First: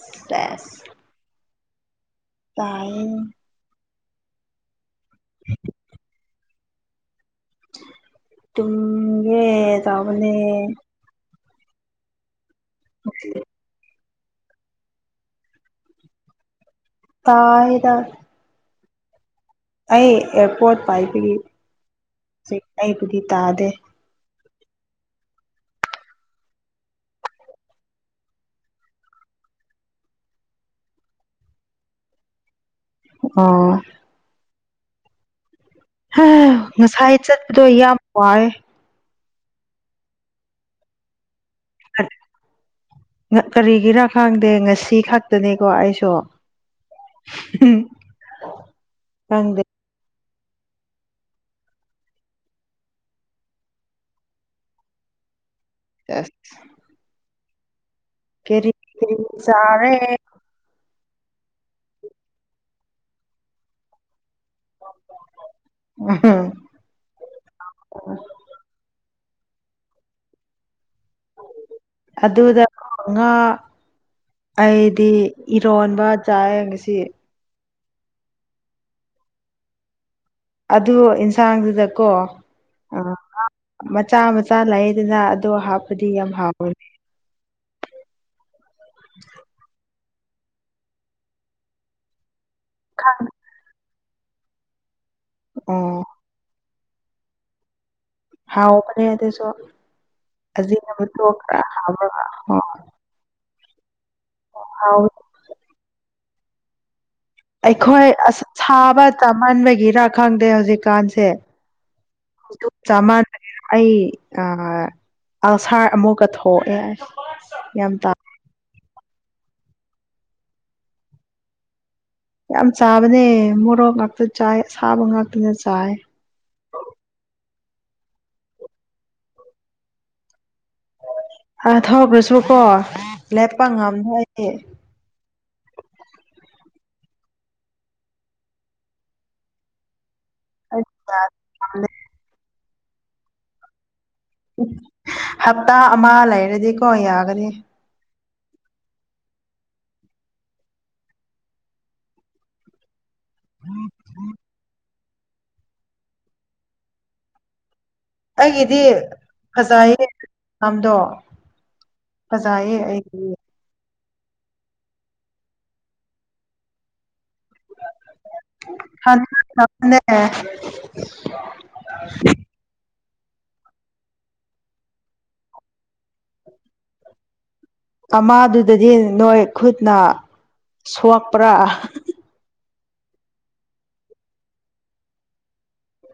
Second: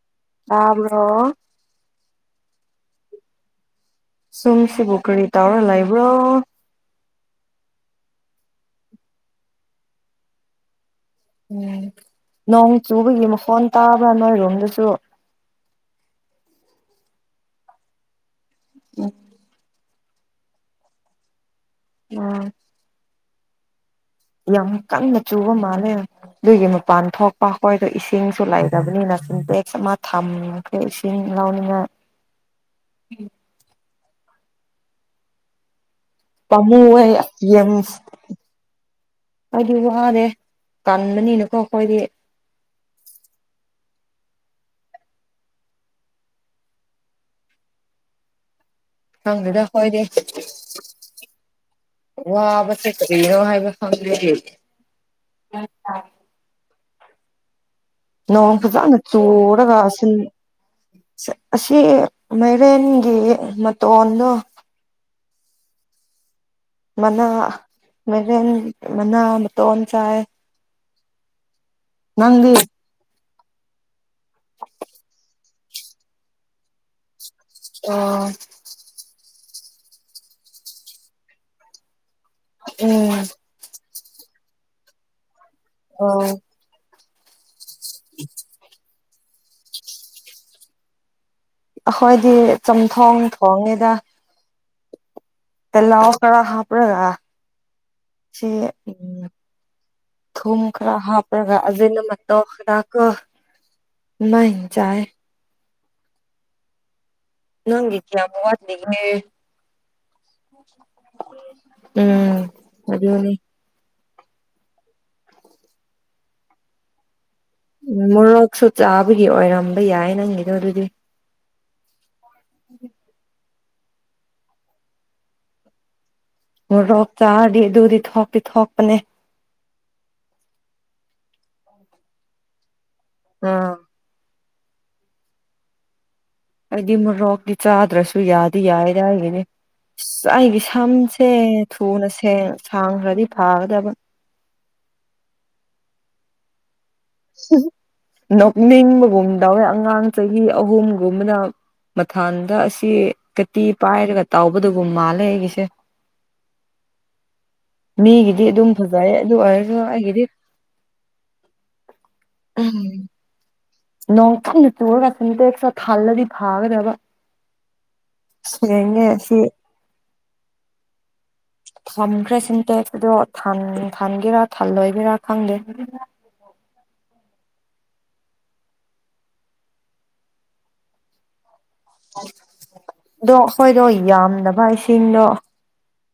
ꯁꯦꯁ ꯭ꯇꯥꯕꯔꯣ ꯇꯥꯏꯌꯦ ꯁꯣꯝꯁꯤꯕꯨ ꯀꯔꯤ ꯇꯧꯔ ꯂꯩꯕ꯭ꯔꯣ ꯫ ꯇꯨꯝꯒꯦ ꯇꯧꯕꯅꯦ ꯎꯝ ꯅꯣꯡ ꯆꯨꯕꯒꯤ ꯃꯈꯣꯟ ꯇꯥꯕ꯭ꯔꯥ ꯅꯣꯏꯔꯣꯝꯗꯁꯨ ꯇꯥꯏꯗ [unintelligible] ꯑꯩ ꯑꯦꯔꯄꯣꯔꯠ ꯄꯥꯏꯕꯒꯤ꯫ ꯍꯧꯖꯤꯛ [unintelligible] ꯑꯩꯕꯨꯗꯤ ꯇꯥꯗꯦ꯫ ꯌꯥꯝ ꯀꯟꯅ ꯆꯨꯕ ꯃꯥꯜꯂꯦ꯫ ꯑꯗꯨꯏꯒꯤ ꯃꯄꯥꯟ ꯊꯣꯛꯄ ꯑꯩꯈꯣꯏꯗꯣ ꯏꯁꯤꯡꯁꯨ ꯂꯩꯗꯕꯅꯤꯅ ꯁꯤꯟꯇꯦꯛꯁ ꯑꯃ ꯊꯝ ꯑꯩ ꯏꯁꯤꯡ ꯂꯥꯎꯅꯤꯡꯉꯥꯏ꯫ ꯑꯥ꯫ ꯄꯃꯨꯋ ꯉꯁꯥꯏ ꯆꯠꯄꯗꯣ ꯌꯦꯟ ꯌꯥꯝ ꯋꯥꯔꯦ ꯑꯩꯗꯤ ꯋꯥꯔꯦ ꯀꯟꯕꯅꯤꯅꯀꯣ ꯑꯩꯈꯣꯏꯗꯤ ꯀꯔꯤꯒꯤꯔꯥ ꯈꯪꯗꯦ ꯉꯁꯤ ꯈꯛꯇꯅꯤꯀꯣ ꯑꯩꯁꯨ [unintelligible] ꯈꯪꯗꯦꯗ ꯈꯪꯗꯦ ꯍꯣꯏꯗꯤ ꯋꯥꯕꯁꯦ ꯀꯔꯤꯅꯣ ꯍꯥꯏꯕ ꯈꯪꯗꯦ ꯁꯦꯖ ꯅꯣꯡ ꯐꯖꯅ ꯀꯦꯔꯤ ꯆꯨꯔꯒ ꯆꯥꯔꯦ ꯑꯁꯤꯜ꯫ ꯑꯁꯤ ꯃꯥꯏꯔꯦꯟꯒꯤ ꯃꯇꯣꯟꯗꯣ꯫ [unintelligible] ꯃꯅꯥ ꯃꯥꯏꯔꯦꯟ ꯃꯅꯥ ꯃꯇꯣꯟ ꯆꯥꯏꯌꯦ꯫ ꯅꯪꯗꯤ ꯑꯗꯨꯗ꯫ ꯉꯥ ꯑꯩꯗꯤ ꯏꯔꯣꯟꯕ ꯆꯥꯌꯦ ꯉꯁꯤꯗꯤ꯫ ꯑ꯫ ꯑꯗꯨ ꯌꯦꯟꯁꯥꯡꯗꯨꯗꯀꯣ ꯑ꯫ ꯎꯝ ꯃꯆꯥ ꯃꯆꯥ ꯂꯩꯗꯅ ꯑꯗꯣ ꯍꯥꯞꯄꯗꯤ ꯑꯣ ꯌꯥꯝ ꯍꯥꯎꯋꯦ꯫ [inaudible] ꯑꯩꯈꯣꯏꯗꯤ ꯆꯝꯊꯣꯡ ꯊꯣꯡꯉꯤꯗ꯫ ꯑꯣ ꯇꯤꯜꯂꯧꯒ ꯍꯥꯄꯔꯒ꯫ ꯁꯤ ꯍꯥꯎꯕꯅꯦ ꯎꯝ ꯑꯗꯨꯁꯨ ꯊꯨꯝꯃ ꯑꯖꯤꯅ ꯈꯔ ꯃꯇꯣꯛ ꯍꯥꯄꯔꯒ ꯈꯔ ꯍꯥꯞꯄꯒ [unintelligible] ꯑꯣ ꯈꯔ꯫ ꯀꯣ ꯍꯥꯎꯋꯤ [unintelligible] ꯅꯪꯒꯤ ꯑꯩꯈꯣꯏ ꯀꯌꯥꯝ ꯑꯁ ꯁꯥꯕ ꯋꯥꯠꯂꯤꯒꯦ ꯆꯥꯃꯟꯕꯒꯤꯔꯥ ꯈꯪꯗꯦ ꯍꯧꯖꯤꯛꯀꯥꯟꯁꯦ꯫ ꯎꯝ ꯑꯗꯨꯅꯤ ꯆꯥꯃꯥꯟꯕꯒꯤꯔ꯫ ꯑꯩ ꯑ ꯑꯥꯜꯁꯥꯔ ꯑꯃꯨꯛꯀ ꯊꯣꯛꯑꯦ꯫ ꯌꯥꯝ ꯎꯝ ꯇꯥ ꯃꯣꯔꯣꯛꯁꯨ ꯆꯥꯕꯒꯤ ꯑꯣꯏꯔꯝꯕ ꯌꯥꯏ ꯅꯪꯒꯤꯗꯣ ꯑꯗꯨꯗꯤ꯫ ꯌꯥꯝ ꯆꯥꯕꯅꯦ ꯃꯣꯔꯣꯛ ꯉꯥꯛꯇ ꯆꯥꯏ ꯑꯁꯥꯕ ꯉꯥꯛꯇꯒ ꯆꯥꯏ꯫ ꯃꯣꯔꯣꯛ ꯆꯥꯔꯗꯤ ꯑꯗꯨꯗꯤ ꯊꯣꯛꯇꯤ ꯊꯣꯛꯄꯅꯦ꯫ ꯑ ꯊꯣꯛꯈ꯭ꯔꯁꯨꯀꯣ ꯂꯦꯞꯄ ꯑꯥ ꯉꯝꯗꯦ ꯑꯩꯗꯤ꯫ ꯍꯥꯏꯗꯤ ꯃꯣꯔꯣꯛꯇꯤ ꯆꯥꯗ꯭ꯔꯁꯨ ꯌꯥꯗꯤ ꯌꯥꯏꯌꯦꯗ ꯑꯩꯒꯤꯗꯤ꯫ ꯑꯩꯒꯤ ꯑꯩ ꯁꯝꯁꯦ ꯌꯥꯗꯦ ꯊꯨꯅ ꯁꯦꯡ ꯁꯥꯡꯈ꯭ꯔꯗꯤ ꯐꯒꯗꯕ꯫ ꯍꯞꯇꯥ ꯑꯃ ꯂꯩꯔꯗꯤꯀꯣ ꯌꯥ ꯅꯣꯛꯅꯤꯡꯕꯒꯨꯝ ꯇꯧꯋꯦ ꯑꯉꯥꯡ ꯆꯍꯤ ꯑꯍꯨꯝꯒꯨꯝꯕꯅ꯫ ꯃꯊꯥꯟꯗ ꯑꯁꯤ ꯀꯇꯤ ꯄꯥꯏꯔꯒ ꯇꯥꯎꯕꯗꯒꯨꯝ ꯃꯥꯜꯂꯦ ꯑꯩꯒꯤꯁꯦ꯫ ꯃꯤꯒꯤꯗꯤ ꯑꯗꯨꯝ ꯑꯩꯒꯤꯗꯤ ꯐꯖꯩ ꯑꯗꯨ ꯑꯣꯏꯔꯁꯨ ꯐꯖꯌꯦ꯫ ꯑꯩꯒꯤꯗꯤ ꯁꯝꯗꯣ ꯐꯖꯌꯦ ꯑꯩꯒꯤꯗꯤ꯫ ꯅꯣꯡꯐꯨꯡꯅ ꯆꯨꯔꯒ ꯁꯦꯟꯇꯦꯁꯇꯨ ꯊꯜꯂꯗꯤ ꯐꯥꯒꯗꯕ꯫ ꯁꯦꯡꯉꯦ ꯁꯤ [inaudible] ꯊꯝꯈ꯭ꯔꯦ ꯁꯤꯟꯇꯦꯛꯁ ꯑꯗꯣ ꯊꯟ ꯊꯟꯒꯦꯔꯥ ꯊꯜꯂꯣꯏꯒꯦꯔꯥ ꯈꯪꯗꯦ꯫ [inaudible] ꯑꯃꯥꯗꯨꯗꯗꯤ ꯅꯣꯏ ꯈꯨꯠꯅ ꯁꯣꯛꯄ꯭ꯔꯥ꯫ ꯑꯗꯣ ꯑꯩꯈꯣꯏꯗꯣ ꯌꯥꯝꯗꯕ ꯏꯁꯤꯡꯗꯣ꯫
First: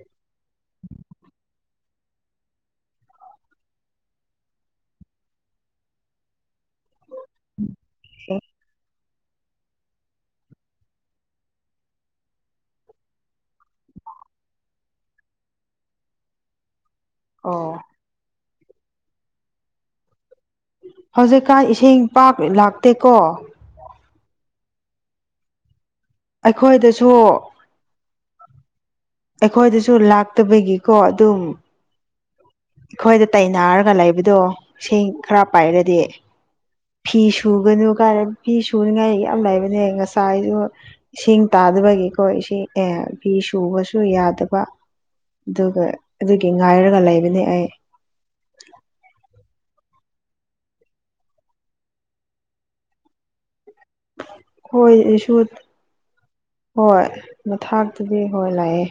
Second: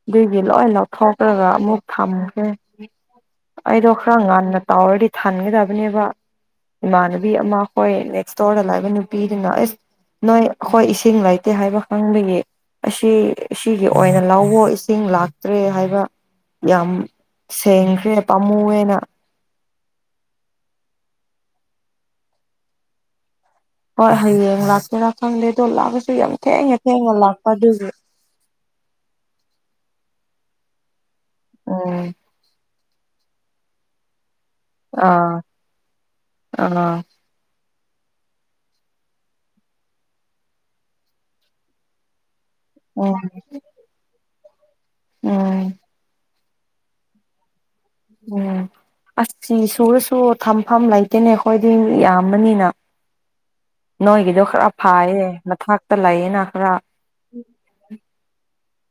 ꯑꯗꯨꯒꯤ ꯂꯣꯏ ꯂꯧꯊꯣꯛꯈ꯭ꯔꯒ ꯑꯃꯨꯛ ꯊꯝꯒꯦ꯫ ꯑꯩꯗꯣ ꯈꯔ ꯉꯟꯅ ꯇꯧꯔꯗꯤ ꯊꯥꯟꯒꯗꯕꯅꯦꯕ ꯏꯃꯥꯟꯅꯕꯤ ꯅꯑꯃ ꯍꯣꯏ ꯅꯦꯛꯁꯠ ꯏꯁ꯭ꯇꯣꯔꯗ ꯂꯩꯕ ꯅꯨꯄꯤꯗꯨꯅ ꯑꯁ ꯅꯣꯏ ꯑꯩꯈꯣꯏ ꯏꯁꯤꯡ ꯂꯩꯇꯦ ꯍꯥꯏꯕ ꯈꯪꯕꯒꯤ ꯑꯁꯤ ꯑꯁꯤꯒꯤ ꯑꯣꯏꯅ ꯂꯑꯣ ꯏꯁꯤꯡ ꯂꯥꯛꯇ꯭ꯔꯦ ꯍꯥꯏꯕ ꯌꯥꯝ ꯑꯣ ꯁꯦꯡꯈ꯭ꯔꯦ ꯄꯥꯝꯃꯨꯑꯦꯅ ꯍꯧꯖꯤꯛꯀꯥꯟ ꯏꯁꯤꯡ ꯄꯥꯛ ꯂꯥꯛꯇꯦꯀꯣ ꯍꯣꯏ ꯍꯌꯦꯡ ꯂꯥꯛꯀꯦꯔꯥ ꯈꯪꯗꯦ ꯑꯗꯣ ꯂꯥꯛꯑꯁꯨ ꯌꯥꯝ ꯊꯦꯡꯉ ꯑꯩꯈꯣꯏꯗꯁꯨ ꯊꯦꯡꯉ ꯂꯥꯛꯄ ꯑꯗꯨꯒꯤ ꯑꯩꯈꯣꯏꯗꯁꯨ ꯂꯥꯛꯇꯕꯒꯤꯀꯣ ꯑꯗꯨꯝ ꯎꯝ ꯑꯩꯈꯣꯏꯗ ꯇꯥꯏꯅꯔꯒ ꯂꯩꯕꯗꯣ ꯏꯁꯤꯡ ꯑꯥ ꯈꯔ ꯄꯥꯏꯔꯗꯤ ꯑꯥ ꯐꯤꯁꯨ ꯁꯨꯒꯅꯨ ꯀꯥꯏꯅ ꯐꯤ ꯁꯨꯅꯤꯉꯥꯏ ꯌꯥꯝ ꯂꯩꯕꯅꯦ ꯉꯁꯥꯏꯒꯤꯁꯨ꯫ ꯏꯁꯤꯡ ꯇꯥꯗꯕꯒꯤꯀꯣ ꯏꯁꯤꯡ꯫ ꯑꯦ ꯎꯝ ꯐꯤ ꯁꯨꯕꯁꯨ ꯌꯥꯗꯕ ꯎꯝ ꯑꯗꯨꯒ ꯑꯗꯨꯒꯤ ꯉꯥꯏꯔꯒ ꯂꯩꯕꯅꯦ꯫ ꯑꯩ꯫ ꯎꯝ꯫ ꯑꯁ ꯐꯤ ꯁꯨꯔꯁꯨ ꯊꯝꯐꯝ ꯂꯩꯇꯦꯅꯦ ꯑꯩꯈꯣꯏꯗꯤ ꯃꯤ ꯌꯥꯝꯕꯅꯤꯅ꯫ ꯅꯣꯏꯒꯤꯗꯣ ꯈꯔ ꯐꯥꯏꯌꯦ ꯍꯣꯏꯁꯨ ꯃꯊꯇ ꯂꯩꯌꯦꯅ ꯈꯔ ꯍꯣꯏ ꯃꯊꯥꯛꯇꯨꯗꯤ ꯍꯣꯏ ꯂꯩꯌꯦ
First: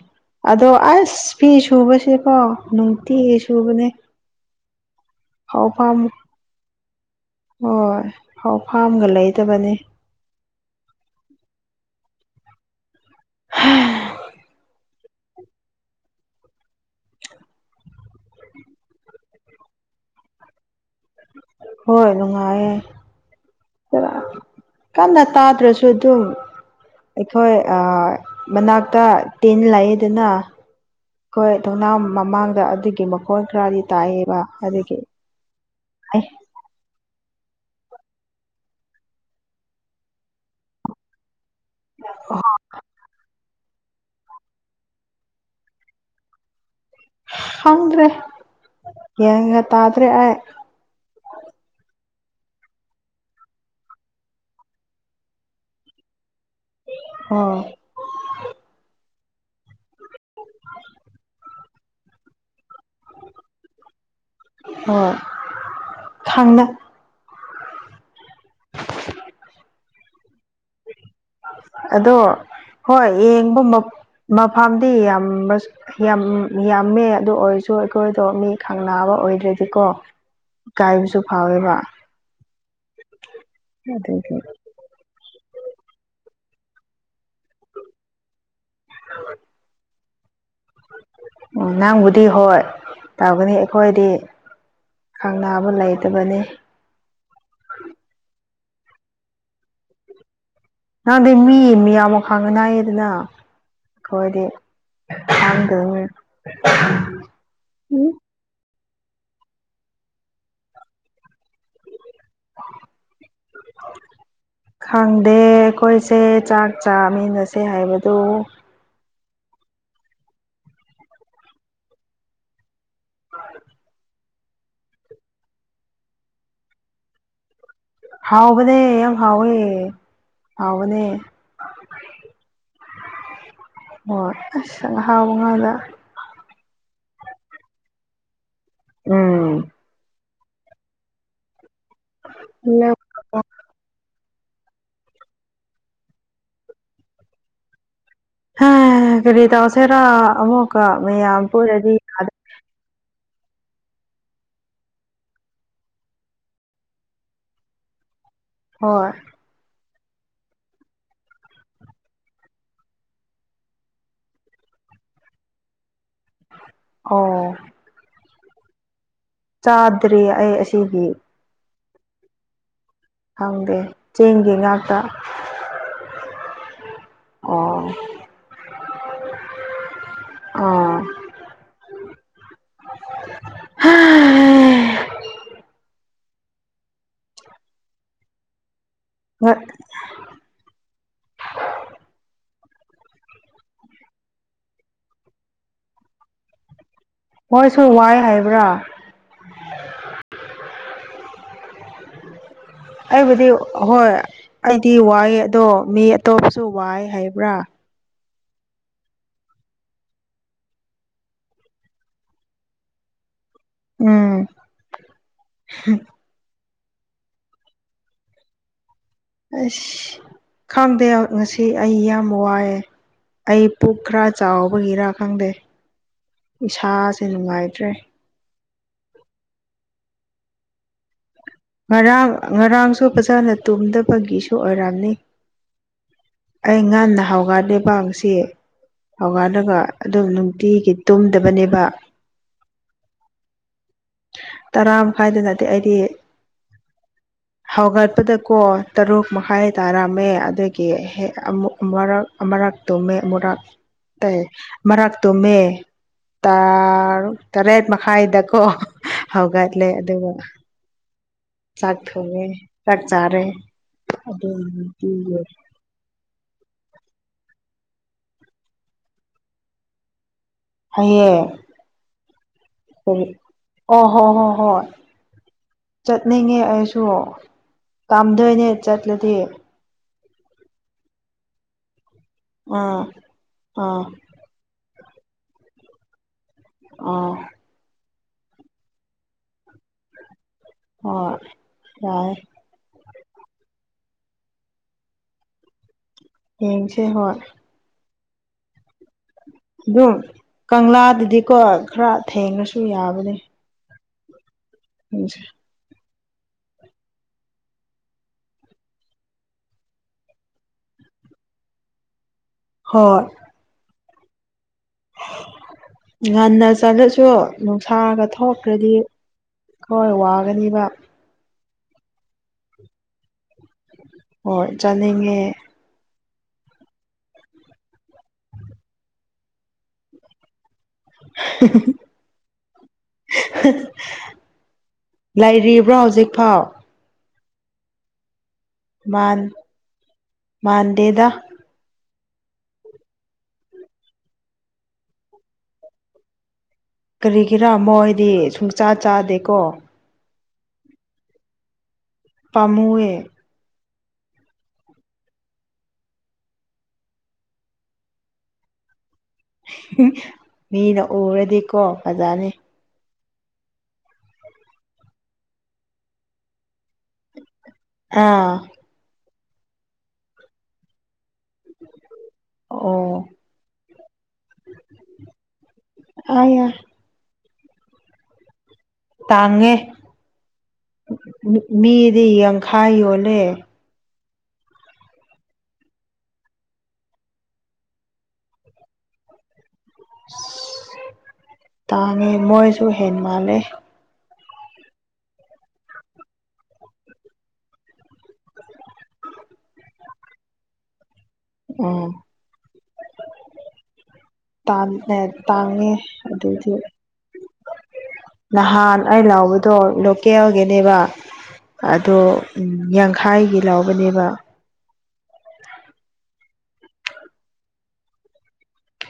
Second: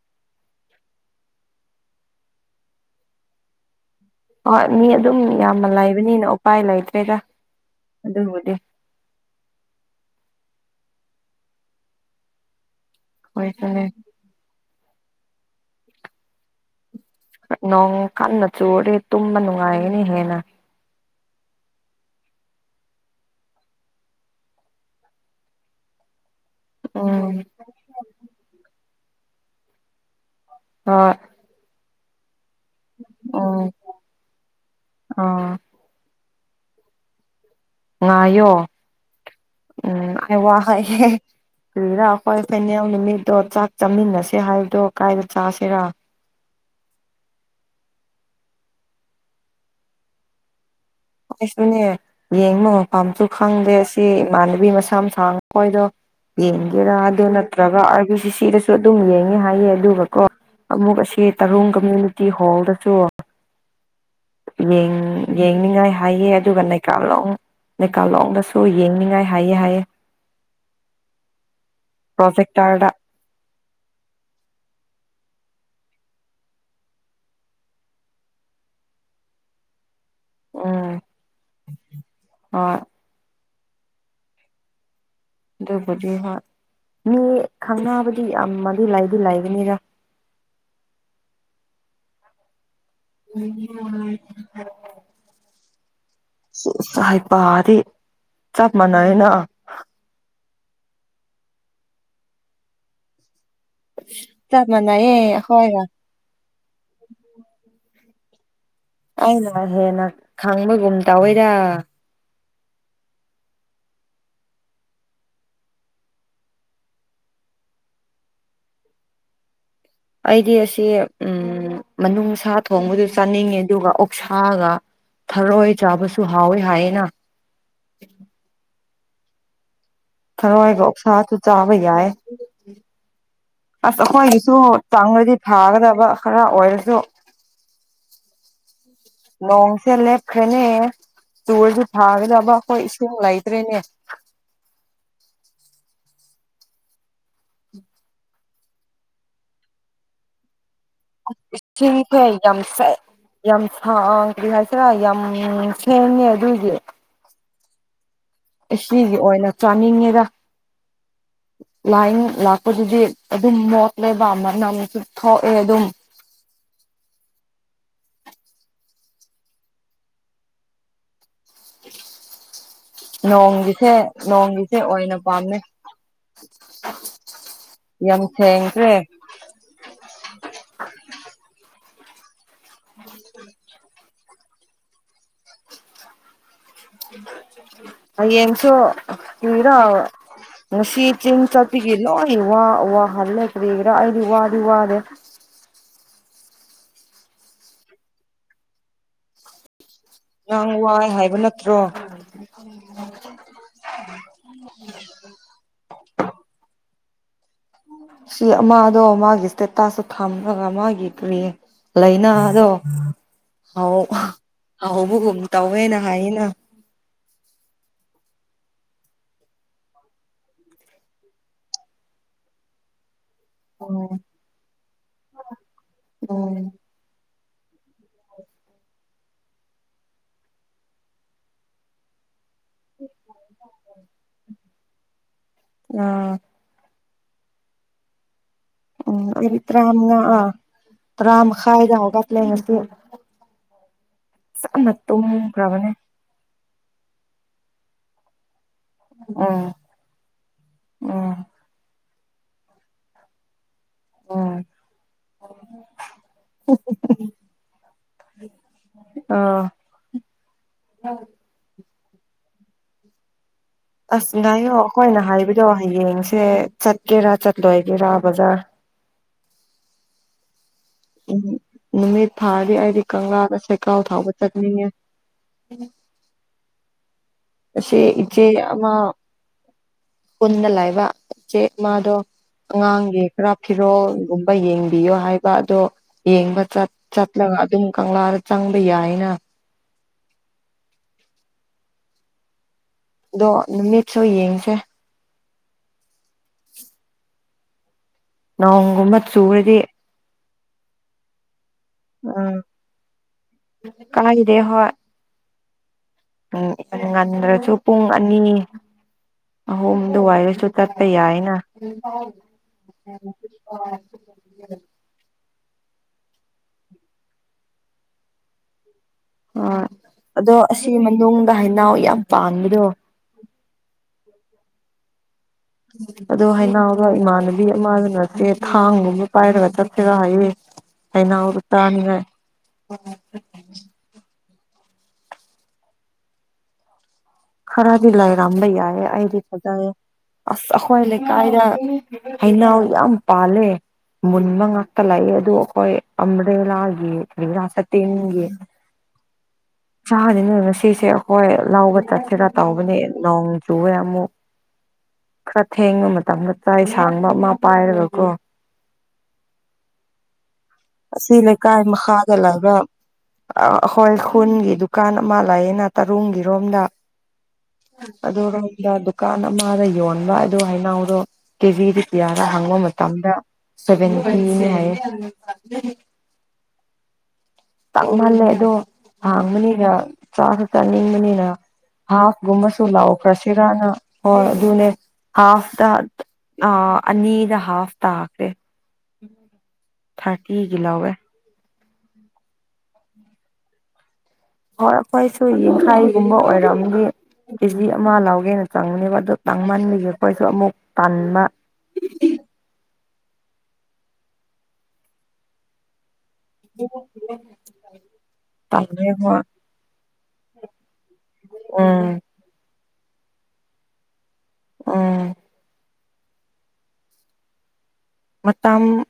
ꯑꯗꯣ ꯑꯁ ꯐꯤ ꯁꯨꯕꯁꯦꯀꯣ ꯅꯨꯡꯇꯤ ꯁꯨꯕꯅꯦ ꯍꯣꯏ ꯃꯤ ꯑꯗꯨꯝ ꯌꯥꯝꯅ ꯐꯥꯎꯐꯝ ꯂꯩꯕꯅꯤꯅ ꯎꯄꯥꯏ ꯂꯩꯇ꯭ꯔꯦꯗ ꯍꯣꯏ ꯑꯗꯨꯕꯨꯗꯤ ꯐꯥꯎ ꯐꯥꯝꯒ ꯂꯩꯗꯕꯅꯤ ꯍꯣꯏ ꯅꯣꯡ ꯀꯟꯅ ꯆꯨꯔꯤ ꯇꯨꯝꯕ ꯅꯨꯡꯉꯥꯏꯒꯅꯤ ꯍꯦꯟꯅ ꯍꯣꯏ ꯅꯨꯡꯉꯥꯏꯌꯦ ꯀꯟꯅ ꯇꯥꯗ꯭ꯔꯁꯨ ꯑꯗꯨꯝ ꯎꯝ ꯑꯩꯈꯣꯏ ꯃꯅꯥꯛꯇ ꯇꯤꯟ ꯂꯩꯌꯦꯗꯅ ꯑ ꯍꯣꯏ ꯊꯧꯅꯥ ꯃꯃꯥꯡꯗ ꯑꯗꯨꯒꯤ ꯃꯈꯣꯟ ꯈꯔꯗꯤ ꯇꯥꯌꯦꯕ ꯑꯗꯨꯒꯤ ꯑꯣꯥ [unintelligible] ꯉꯥꯏꯌꯣ ꯎꯝ ꯑꯩ ꯍꯥꯏꯒꯦ ꯀꯨꯏꯔꯥ ꯑꯩꯈꯣꯏ ꯐꯦꯅꯦꯜ ꯅꯨꯃꯤꯠꯇꯣ ꯆꯥꯛ ꯆꯥꯃꯤꯟꯅꯁꯦ ꯍꯥꯏꯕꯗꯣ ꯀꯥꯏꯗ ꯆꯁꯤꯔꯥ ꯈꯪꯗ꯭ꯔꯦ ꯒꯌꯥꯡꯒ ꯇꯥꯗ꯭ꯔꯦ ꯑꯩ ꯑꯩꯁꯨꯅꯦ ꯌꯦꯡꯉꯣ ꯃꯄꯥꯝꯁꯨ ꯈꯪꯗꯦ ꯁꯤ ꯏꯃꯥꯟꯅꯕꯤ ꯃꯁꯝ ꯁꯥꯡꯕ ꯍꯣꯏꯗꯣ ꯌꯦꯡꯒꯦꯔꯥ ꯑꯗꯨ ꯑꯣ ꯅꯠꯇ꯭ꯔꯒ ꯑꯒꯤ ꯁꯤ ꯁꯤꯗꯁꯨ ꯑꯗꯨꯝ ꯌꯦꯡꯉꯦ ꯍꯥꯏꯌꯦ ꯑꯗꯨꯒ ꯀꯣ ꯑꯃꯨꯛ ꯑꯁꯤ ꯇꯔꯨꯡ ꯀꯝꯃ꯭ꯌꯨꯅꯤꯇꯤ ꯍꯣꯜꯗꯁꯨ ꯌꯦꯡ ꯍꯣꯏ ꯌꯦꯡꯅꯤꯡꯉꯥꯏ ꯍꯥꯏꯌꯦ ꯈꯪꯅ ꯑꯗꯨꯒꯅꯦ ꯀꯥ [unintelligible] ꯍꯣ ꯌꯦꯡꯅꯤꯡꯉꯥꯏ ꯍꯥꯏꯌꯦ ꯍꯥꯏꯌꯦ ꯑꯗꯣ ꯄ꯭ꯔꯣꯖꯦꯛꯇꯔꯗ ꯍꯣꯏ ꯌꯦꯡꯕ ꯃ ꯃꯐꯝꯗꯤ ꯌꯥꯝ ꯌꯥꯝ ꯌꯥꯝꯃꯦ ꯑꯗꯨ ꯑꯣꯏꯔꯁꯨ ꯑꯩꯈꯣꯏꯗꯣ ꯃꯤ ꯈꯪꯅꯕ ꯑꯣꯏꯗ꯭ꯔꯗꯤꯀꯣ ꯎꯝ ꯀꯥꯏꯕꯁꯨ ꯐꯥꯋꯦꯕ ꯍꯣꯏ ꯑꯗꯨꯕꯨ ꯑꯗꯨꯕꯨꯗꯤ ꯍꯣꯏ ꯃꯤ ꯈꯪꯅꯗꯤ ꯌꯥꯝꯅꯗꯤ ꯂꯏꯗꯤ ꯂꯏꯕꯅꯤ ꯎ ꯅꯪꯕꯨꯗꯤ ꯍꯣꯏ ꯇꯥꯕꯅꯤ ꯑꯩꯈꯣꯏꯗꯤ ꯈꯪꯅꯕ ꯂꯩꯇꯕꯅꯤ ꯑꯁ ꯍꯩꯄꯥꯗꯤ ꯆꯞ ꯃꯅꯔꯦꯅ [unintelligible] ꯈꯣꯏꯗꯤ ꯆꯞ ꯃꯥꯟꯅꯩꯌꯦ ꯑꯩꯈꯣꯏꯒ [unintelligible] ꯎꯝ ꯑꯩꯅ ꯍꯦꯟꯅ ꯈꯪꯕꯒꯨꯝ ꯇꯧꯋꯤꯗ [unintelligible] ꯈꯪꯗꯦ ꯑꯩꯈꯣꯏꯁꯦ ꯆꯥꯛ ꯆꯥꯃꯤꯟꯅꯁꯦ ꯍꯥꯏꯕꯗꯨ ꯑꯩꯗꯤ ꯑꯁꯤ ꯎꯝ ꯃꯅꯨꯡ ꯁꯥ ꯊꯣꯡꯕꯗꯨ ꯆꯥꯅꯤꯡꯉꯦ ꯑꯗꯨꯒ ꯑꯣꯛ ꯁꯥꯒ ꯊꯔꯣꯏ ꯆꯥꯕꯁꯨ ꯍꯥꯎꯋꯤ ꯍꯥꯏꯌꯦꯅ ꯍꯥꯎꯕꯅꯦ ꯌꯥꯝ ꯍꯥꯎꯌꯦ ꯊꯥꯔꯣꯏꯒ ꯑꯣꯛꯁꯥꯁꯨ ꯆꯥꯕ ꯌꯥꯏ ꯑꯁ ꯍꯣꯏ ꯑꯩꯈꯣꯏꯒꯤꯁꯨ ꯑꯁ ꯑꯍꯥꯎꯕ ꯆꯥꯡꯔꯗꯤ ꯉꯥꯛꯇ ꯐꯥꯒꯗꯕ ꯈꯔ ꯑꯣꯏꯔꯁꯨ ꯎꯝ ꯅꯣꯡꯁꯦ ꯂꯦꯞꯈ꯭ꯔꯦꯅꯦ ꯆꯨꯔꯥꯁꯨ ꯐꯥꯒꯗꯕ ꯑꯩꯈꯣꯏ ꯏꯁꯤꯡ ꯂꯩꯇ꯭ꯔꯦꯅꯦ ꯎꯝ ꯍꯦ ꯀꯔꯤ ꯇ꯭ꯋꯁꯦꯔꯥ ꯑꯃꯨꯛ ꯀ [unintelligible] ꯍꯣꯏ ꯌꯥꯝ [unintelligible] ꯍꯣꯏ ꯑꯁꯤꯒꯤ ꯑꯣꯏꯅ ꯆꯥꯅꯤꯡꯉꯤꯗ ꯂꯥꯏꯟ ꯂꯥꯛꯄꯗꯨꯗꯤ ꯑꯗꯨꯝ ꯃꯣꯠꯂꯦꯕ ꯑꯅꯝꯁꯨ ꯊꯣꯛꯑꯦ ꯑꯗꯨꯝ ꯑꯣ ꯆꯥꯗ꯭ꯔꯦ ꯑꯩ ꯑꯁꯤꯒꯤ ꯈꯪꯗꯦ ꯅꯣꯡꯒꯤꯁꯦ ꯆꯦꯡꯒꯤ ꯅꯣꯡꯒꯤꯁꯦ ꯉꯥꯛꯇ ꯑꯣꯏꯅ ꯄꯥꯝꯃꯦ ꯑꯣ ꯌꯥꯝ ꯊꯦꯡꯈ꯭ꯔꯦ ꯑꯥ [inaudible] ꯍꯌꯦꯡꯁꯨ ꯀꯔꯤꯔ ꯉꯁꯤ ꯆꯤꯡ ꯆꯠꯄꯤꯒꯤ ꯂꯣꯏ ꯋꯥ ꯋꯥꯍꯜꯂꯦ ꯀꯔꯤꯒꯤꯔꯥ ꯑꯩꯗꯤ ꯋꯥꯗꯤ ꯋꯥꯔꯦ ꯃꯣꯏꯁꯨ ꯋꯥꯏ ꯍꯥꯏꯕ꯭ꯔꯥ ꯅꯪ ꯋꯥꯏ ꯍꯥꯏꯕ ꯅꯠꯇ꯭ꯔꯣ [inaudible] ꯑꯩꯕꯨꯗꯤ ꯍꯣꯏ ꯑꯩꯗꯤ ꯋꯥꯏꯑꯦ ꯑꯗꯣ ꯃꯤ ꯑꯇꯣꯞꯄꯁꯨ ꯋꯥꯏ ꯍꯥꯏꯕ꯭ꯔꯥ ꯁꯤ ꯑꯃ ꯑꯗꯣ ꯃꯥꯒꯤ ꯏꯁꯇꯦꯇꯥꯁꯇꯣ ꯊꯝꯔꯒ ꯃꯥꯒꯤ ꯀꯔꯤ ꯂꯩꯅꯥꯗꯣ ꯍꯧ ꯎꯝ ꯍꯧꯕꯒꯨꯝ ꯇꯧꯋꯦꯅ ꯍꯥꯏꯌꯦꯅ ꯑꯁ ꯈꯪꯗꯦ ꯉꯁꯤ ꯑꯩ ꯌꯥꯝ ꯋꯥꯏꯑꯦ ꯑꯩ ꯄꯨꯛ ꯎꯝ ꯈꯔ ꯆꯥꯎꯕꯒꯤꯔꯥ ꯈꯪꯗꯦ ꯎꯝ ꯏꯁꯥꯁꯦ ꯅꯨꯡꯉꯥꯏꯇ꯭ꯔꯦ ꯉꯔꯥꯡ ꯉꯔꯥꯡꯁꯨ ꯐꯖꯅ ꯇꯨꯝꯗꯕꯒꯤꯁꯨ ꯑꯣꯏꯔꯝꯅꯤ ꯑꯥ ꯑꯩ ꯉꯥꯟꯅ ꯍꯥꯎꯒꯠꯂꯦꯕ ꯉꯁꯤ ꯎꯝ ꯑꯩꯗꯤ ꯍꯧꯒꯠꯂꯒ ꯇꯔꯥꯃꯉꯥ ꯑꯗꯨꯝ ꯅꯨꯡꯇꯤꯒꯤ ꯇꯔꯥ ꯇꯨꯝꯗꯕꯅꯦꯕ ꯃꯈꯥꯏꯗ ꯍꯧꯒꯠꯂꯦ ꯉꯁꯤ ꯆꯥꯅ ꯇꯔꯥ ꯃꯈꯥꯏꯗ ꯅꯠꯇꯦ ꯇꯨꯝꯈ꯭ꯔꯕꯅꯦ ꯑꯩꯗꯤ ꯍꯧꯒꯠꯄꯗꯀꯣ ꯇꯔꯨꯛ ꯎꯝ ꯃꯈꯥꯏ ꯇꯥꯔꯝꯃꯦ ꯑꯗꯨ ꯀꯤ ꯍꯦꯛ ꯎꯝ ꯑꯃꯨꯛ ꯃꯔꯛ ꯑꯃꯔꯥꯛ ꯇꯨꯝꯃꯦ ꯑꯃꯨꯔꯥꯛ ꯇꯩ ꯎꯝ ꯃꯔꯛ ꯇꯨꯝꯃꯦ ꯇꯔꯨꯛ ꯇꯔꯦꯠ ꯃꯈꯥꯏꯗꯀꯣ ꯑꯥ ꯍꯧꯒꯠꯂꯦ ꯑꯗꯨꯒ ꯆꯥꯛ ꯊꯣꯡꯉꯦ ꯆꯥꯛ ꯆꯥꯔꯦ ꯑꯁ ꯑꯗꯨ ꯉꯥꯏꯌꯣ ꯑꯩꯈꯣꯏꯅ ꯍꯥꯏꯕꯗꯣ ꯍꯌꯦꯡꯁꯦ ꯆꯠꯀꯦꯔꯥ ꯆꯠꯂꯣꯏꯒꯦꯔꯥ ꯕꯖꯥꯔ ꯎꯝ ꯍꯌꯦꯡ ꯅꯨꯃꯤꯠ ꯊꯥꯔꯗꯤ ꯑꯩꯗꯤ ꯀꯔꯤ ꯀꯪꯂꯥꯗ ꯁꯩꯀꯥꯎ ꯑꯣ ꯍꯣ ꯊꯥꯎꯕ ꯍꯣ ꯍꯣꯏ ꯆꯠꯅꯤꯡꯉꯦ ꯆꯠꯅꯤꯡꯉꯦ ꯑꯩꯁꯨ ꯑꯁꯤ ꯏꯆꯦ ꯀꯥꯝꯗꯣꯏꯅꯦ ꯑꯃ ꯆꯠꯂꯗꯤ ꯄꯨꯟꯅ ꯂꯥꯏꯕ ꯆꯦ ꯃꯥꯗꯣ ꯑꯥ ꯑꯉꯥꯡꯒꯤ ꯈꯔ ꯑꯥ ꯐꯤꯔꯣꯜꯒꯨꯝ ꯍꯣꯏ ꯌꯦꯡꯕꯤꯌꯣ ꯍꯥꯏꯕ ꯑꯗꯣ ꯌꯦꯡꯕ ꯆꯠ ꯑꯥ ꯆꯠꯂꯒ ꯑꯗꯨꯝ ꯀꯪꯂꯥꯗ ꯆꯪꯕ ꯌꯥꯏꯅ ꯍꯣꯏ ꯌꯥꯏ ꯗꯣ ꯅꯨꯃꯤꯠꯁꯨ ꯌꯦꯡꯁꯦ ꯌꯦꯡꯁꯦ ꯍꯣꯏ ꯅꯣꯡꯒꯨꯝꯕ ꯆꯨꯔꯗꯤ ꯑꯗꯨꯝ ꯀꯪꯂꯥꯗꯨꯗꯤꯀꯣ ꯈꯔ ꯊꯦꯡꯉꯁꯨ ꯌꯥꯕꯅꯦ ꯀꯅꯗꯦ ꯍꯣꯏ ꯎꯝ ꯎꯝ ꯌꯥꯝ ꯉꯟꯗ꯭ꯔꯁꯨ ꯄꯨꯡ ꯑꯅꯤ ꯑꯍꯣꯕꯗꯨ ꯋꯥꯏꯔꯁꯨ ꯇꯠꯄ ꯌꯥꯏꯅ ꯍꯣꯏ ꯉꯟꯅ ꯆꯠꯂꯁꯨ ꯅꯨꯡꯁꯥꯒ ꯊꯣꯛꯈ꯭ꯔꯗꯤ ꯈꯣꯏ ꯋꯥꯒꯅꯤꯕ ꯅꯨꯡꯗ ꯍꯩꯅꯥꯎ ꯌꯥꯝ ꯄꯥꯟꯕꯗꯣ ꯍꯣꯏ ꯆꯥꯅꯤꯡꯉꯦ ꯑꯗꯣ ꯍꯩꯅꯥꯎꯗꯣ ꯏꯃꯥꯟꯅꯕꯤ ꯑꯃꯗ ꯅꯠꯇꯦ ꯊꯥꯡꯒꯨꯝꯕ ꯄꯥꯏꯔꯒ ꯆꯠꯁꯤꯔꯥ ꯍꯥꯏꯌꯦ ꯍꯩꯅꯧꯗꯣ ꯆꯥꯅꯤꯡꯉꯥꯏ [inaudible] ꯂꯩꯔꯤꯕ꯭ꯔꯣ ꯍꯧꯖꯤꯛꯐꯥꯎ ꯈꯔꯗꯤ ꯂꯥꯏꯔꯝꯕ ꯌꯥꯏꯌꯦ ꯃꯥꯟ ꯑꯩꯗꯤ ꯐꯖꯩ ꯑꯁ ꯑꯩꯈ꯭ꯣꯏ ꯃꯥꯟꯗꯦꯗ ꯂꯩꯀꯥꯏꯗ ꯍꯅꯥꯎ ꯌꯥꯝ ꯄꯥꯜꯂꯦ ꯃꯨꯟꯕ ꯉꯥꯛꯇ ꯂꯥꯛꯑꯦ ꯑꯗꯨꯣ ꯑꯩꯈꯣꯏ ꯑꯝꯕ꯭ꯔꯦꯂꯥ ꯀꯔꯤꯒꯤꯔꯥ ꯃꯣꯏꯗꯤ ꯁꯨꯡꯆꯥ ꯆꯥꯗꯦꯀꯣ ꯆꯥꯕꯅꯤꯅ ꯉꯁꯤꯁꯦ ꯑꯩꯈꯣꯏ ꯂꯧꯕ ꯆꯠꯁꯤꯔꯥ ꯇꯧꯕꯅꯦ ꯄꯥꯝꯃꯨꯌꯦ ꯅꯣꯡ ꯆꯨꯋꯦ ꯑꯃꯨꯛ ꯈꯔ ꯊꯦꯡꯕ ꯃꯇꯝꯗ ꯆꯩ ꯁꯥꯡꯕ ꯑꯃ ꯄꯥꯏꯔꯒꯀꯣ ꯃꯤꯅ ꯑꯁꯤ ꯎꯔꯗꯤꯀꯣ ꯂꯩꯀꯥꯏ ꯃꯈꯥꯗ ꯐꯖꯅꯤ ꯂꯩꯕ ꯑꯩꯈꯣꯏ ꯈꯨꯟꯒꯤ ꯗꯨꯀꯥꯟ ꯑꯃ ꯂꯩꯌꯦꯅ ꯇꯔꯨꯡꯒꯤꯔꯣꯝꯗ ꯑꯥ ꯑꯗꯨꯔꯣꯝꯗ ꯗꯨꯀꯥꯟ ꯑꯃꯗ ꯌꯣꯟꯕ ꯑꯗꯨ ꯍꯩꯅꯧꯗꯣ ꯀꯦꯖꯤꯗ ꯀꯌꯥꯔꯥ ꯍꯪꯕ ꯑꯣ ꯃꯇꯝꯗ ꯁꯚꯦꯟꯇꯤꯅꯦ ꯍꯥꯏꯌꯦ [unintelligible] ꯇꯥꯡꯃꯜꯂꯦ ꯑꯗꯣ ꯇꯥꯡꯉꯦ ꯍꯥꯡꯕꯅꯤꯅ ꯆꯥꯁꯨ ꯆꯥꯅꯤꯡꯕꯅꯤꯅ ꯃꯤꯗꯤ ꯍꯥꯐꯒꯨꯝꯕꯁꯨ ꯌꯥꯡꯈꯥꯏ ꯌꯣꯜꯂꯦ ꯂꯥꯎꯈ꯭ꯔꯁꯤꯔꯥꯅ ꯍꯣꯏ ꯑꯗꯨꯅꯦ ꯍꯥꯐꯇ ꯑ ꯑꯅꯤꯗ ꯍꯥꯐ ꯇꯥꯈ꯭ꯔꯦ ꯊꯥꯔꯇꯤꯒꯤ ꯂꯧꯋꯦ ꯇꯥꯡꯉꯦ ꯃꯣꯏꯁꯨ ꯍꯦꯟꯃꯥꯜꯂꯦ ꯍꯣꯏ ꯑꯩꯈꯣꯏꯁꯨ ꯌꯦꯡꯈꯩꯒꯨꯝꯕ ꯑꯣꯏꯔꯝꯒ ꯀꯦ ꯖꯤ ꯑꯃ ꯂꯧꯒꯦꯅ ꯆꯪꯕꯅꯦꯕ ꯑꯗꯣ ꯇꯥꯡꯃꯟꯕꯒꯤ ꯑꯩꯈꯣꯏꯁꯨ ꯑꯃꯨꯛ ꯇꯥꯟꯕ ꯎꯝ ꯇꯥꯟ ꯑ ꯇꯥꯡꯉꯤ [inaudible] ꯅꯍꯥꯟ ꯇꯜꯂꯦ ꯑꯩ ꯍꯣꯏ ꯂꯥꯎꯕꯗꯣ ꯂꯣꯀꯦꯜꯒꯤꯅꯦꯕ ꯎꯝ ꯑꯗꯨ ꯌꯥꯡꯈꯥꯏꯒꯤ ꯂꯥꯎꯕꯅꯦꯕ ꯑꯣ ꯃꯇꯝ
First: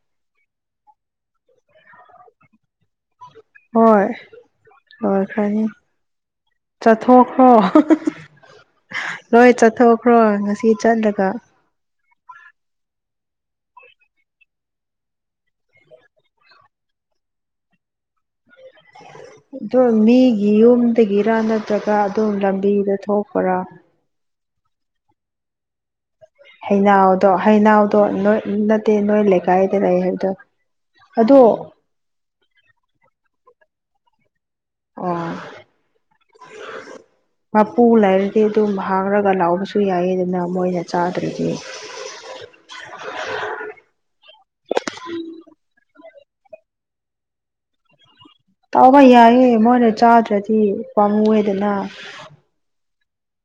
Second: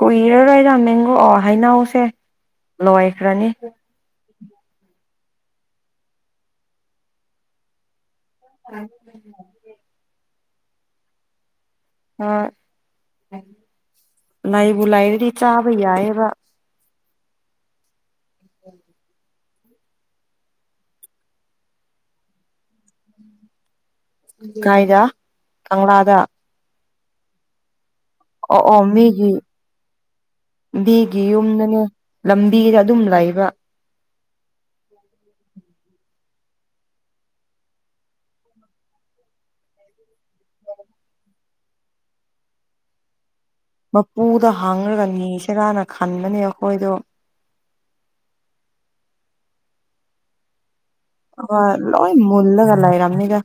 ꯀꯨꯏꯔꯔꯣꯏꯗ ꯃꯦꯡꯒꯣ ꯍꯩꯅꯥꯎꯁꯦ ꯂꯣꯏꯈ꯭ꯔꯅꯤ ꯍꯣꯏ ꯍꯣꯏ ꯐꯅꯤ ꯆꯠꯊꯣꯛꯈ꯭ꯔꯣ [unintelligible] ꯅꯣꯏ ꯆꯠꯊꯣꯛꯈ꯭ꯔꯣ ꯉꯁꯤ ꯆꯠꯂꯒ ꯑ ꯂꯥꯏꯕꯨ ꯂꯥꯏꯔꯗꯤ ꯆꯥꯕ ꯌꯥꯏꯌꯦꯕ ꯎ ꯑꯗꯨꯝ ꯃꯤꯒꯤ ꯌꯨꯝꯗꯒꯤꯔ ꯅꯠꯇ꯭ꯔꯒ ꯑꯗꯨꯝ ꯂꯝꯕꯤꯗ ꯊꯣꯛꯄꯔꯥ ꯀꯥꯏꯗ ꯀꯪꯂꯥꯗ ꯍꯩꯅꯥꯎꯗꯣ ꯍꯩꯩꯅꯥꯎꯗꯣ ꯅꯣꯏ ꯎ ꯑꯣ ꯑꯣ ꯅꯠꯇꯦ ꯅꯣꯏ ꯃꯤꯒꯤ ꯂꯩꯀꯥꯏꯗ ꯂꯩ ꯍꯥꯏꯕꯗ ꯃꯤꯒꯤ ꯑꯗꯣ ꯌꯨꯝꯗꯅꯦ ꯂꯝꯕꯤꯗ ꯑꯗꯨꯝ ꯂꯩꯕ ꯑꯣ ꯃꯄꯨ ꯂꯩꯔꯗꯤ ꯑꯗꯨꯝ ꯍꯥꯡꯉꯒ ꯂꯥꯎꯕꯁꯨ ꯌꯥꯏꯌꯦ ꯑꯗꯨꯅ ꯃꯣꯏꯅ ꯆꯥꯗ꯭ꯔꯗꯤ ꯃꯄꯨꯗ ꯍꯥꯡꯉꯒ ꯅꯤꯁꯤꯔꯥꯅ ꯈꯟꯕꯅꯦ ꯑꯩꯈꯣꯏꯗꯣ ꯇꯧꯕ ꯌꯥꯏꯑꯦ ꯃꯣꯏꯅ ꯆꯥꯗ꯭ꯔꯗꯤ ꯍꯣꯢ ꯄꯥꯝꯃꯨꯌꯦꯗꯅ ꯂꯣꯏ ꯃꯨꯜꯂꯒ ꯂꯩꯔꯝꯅꯤꯗ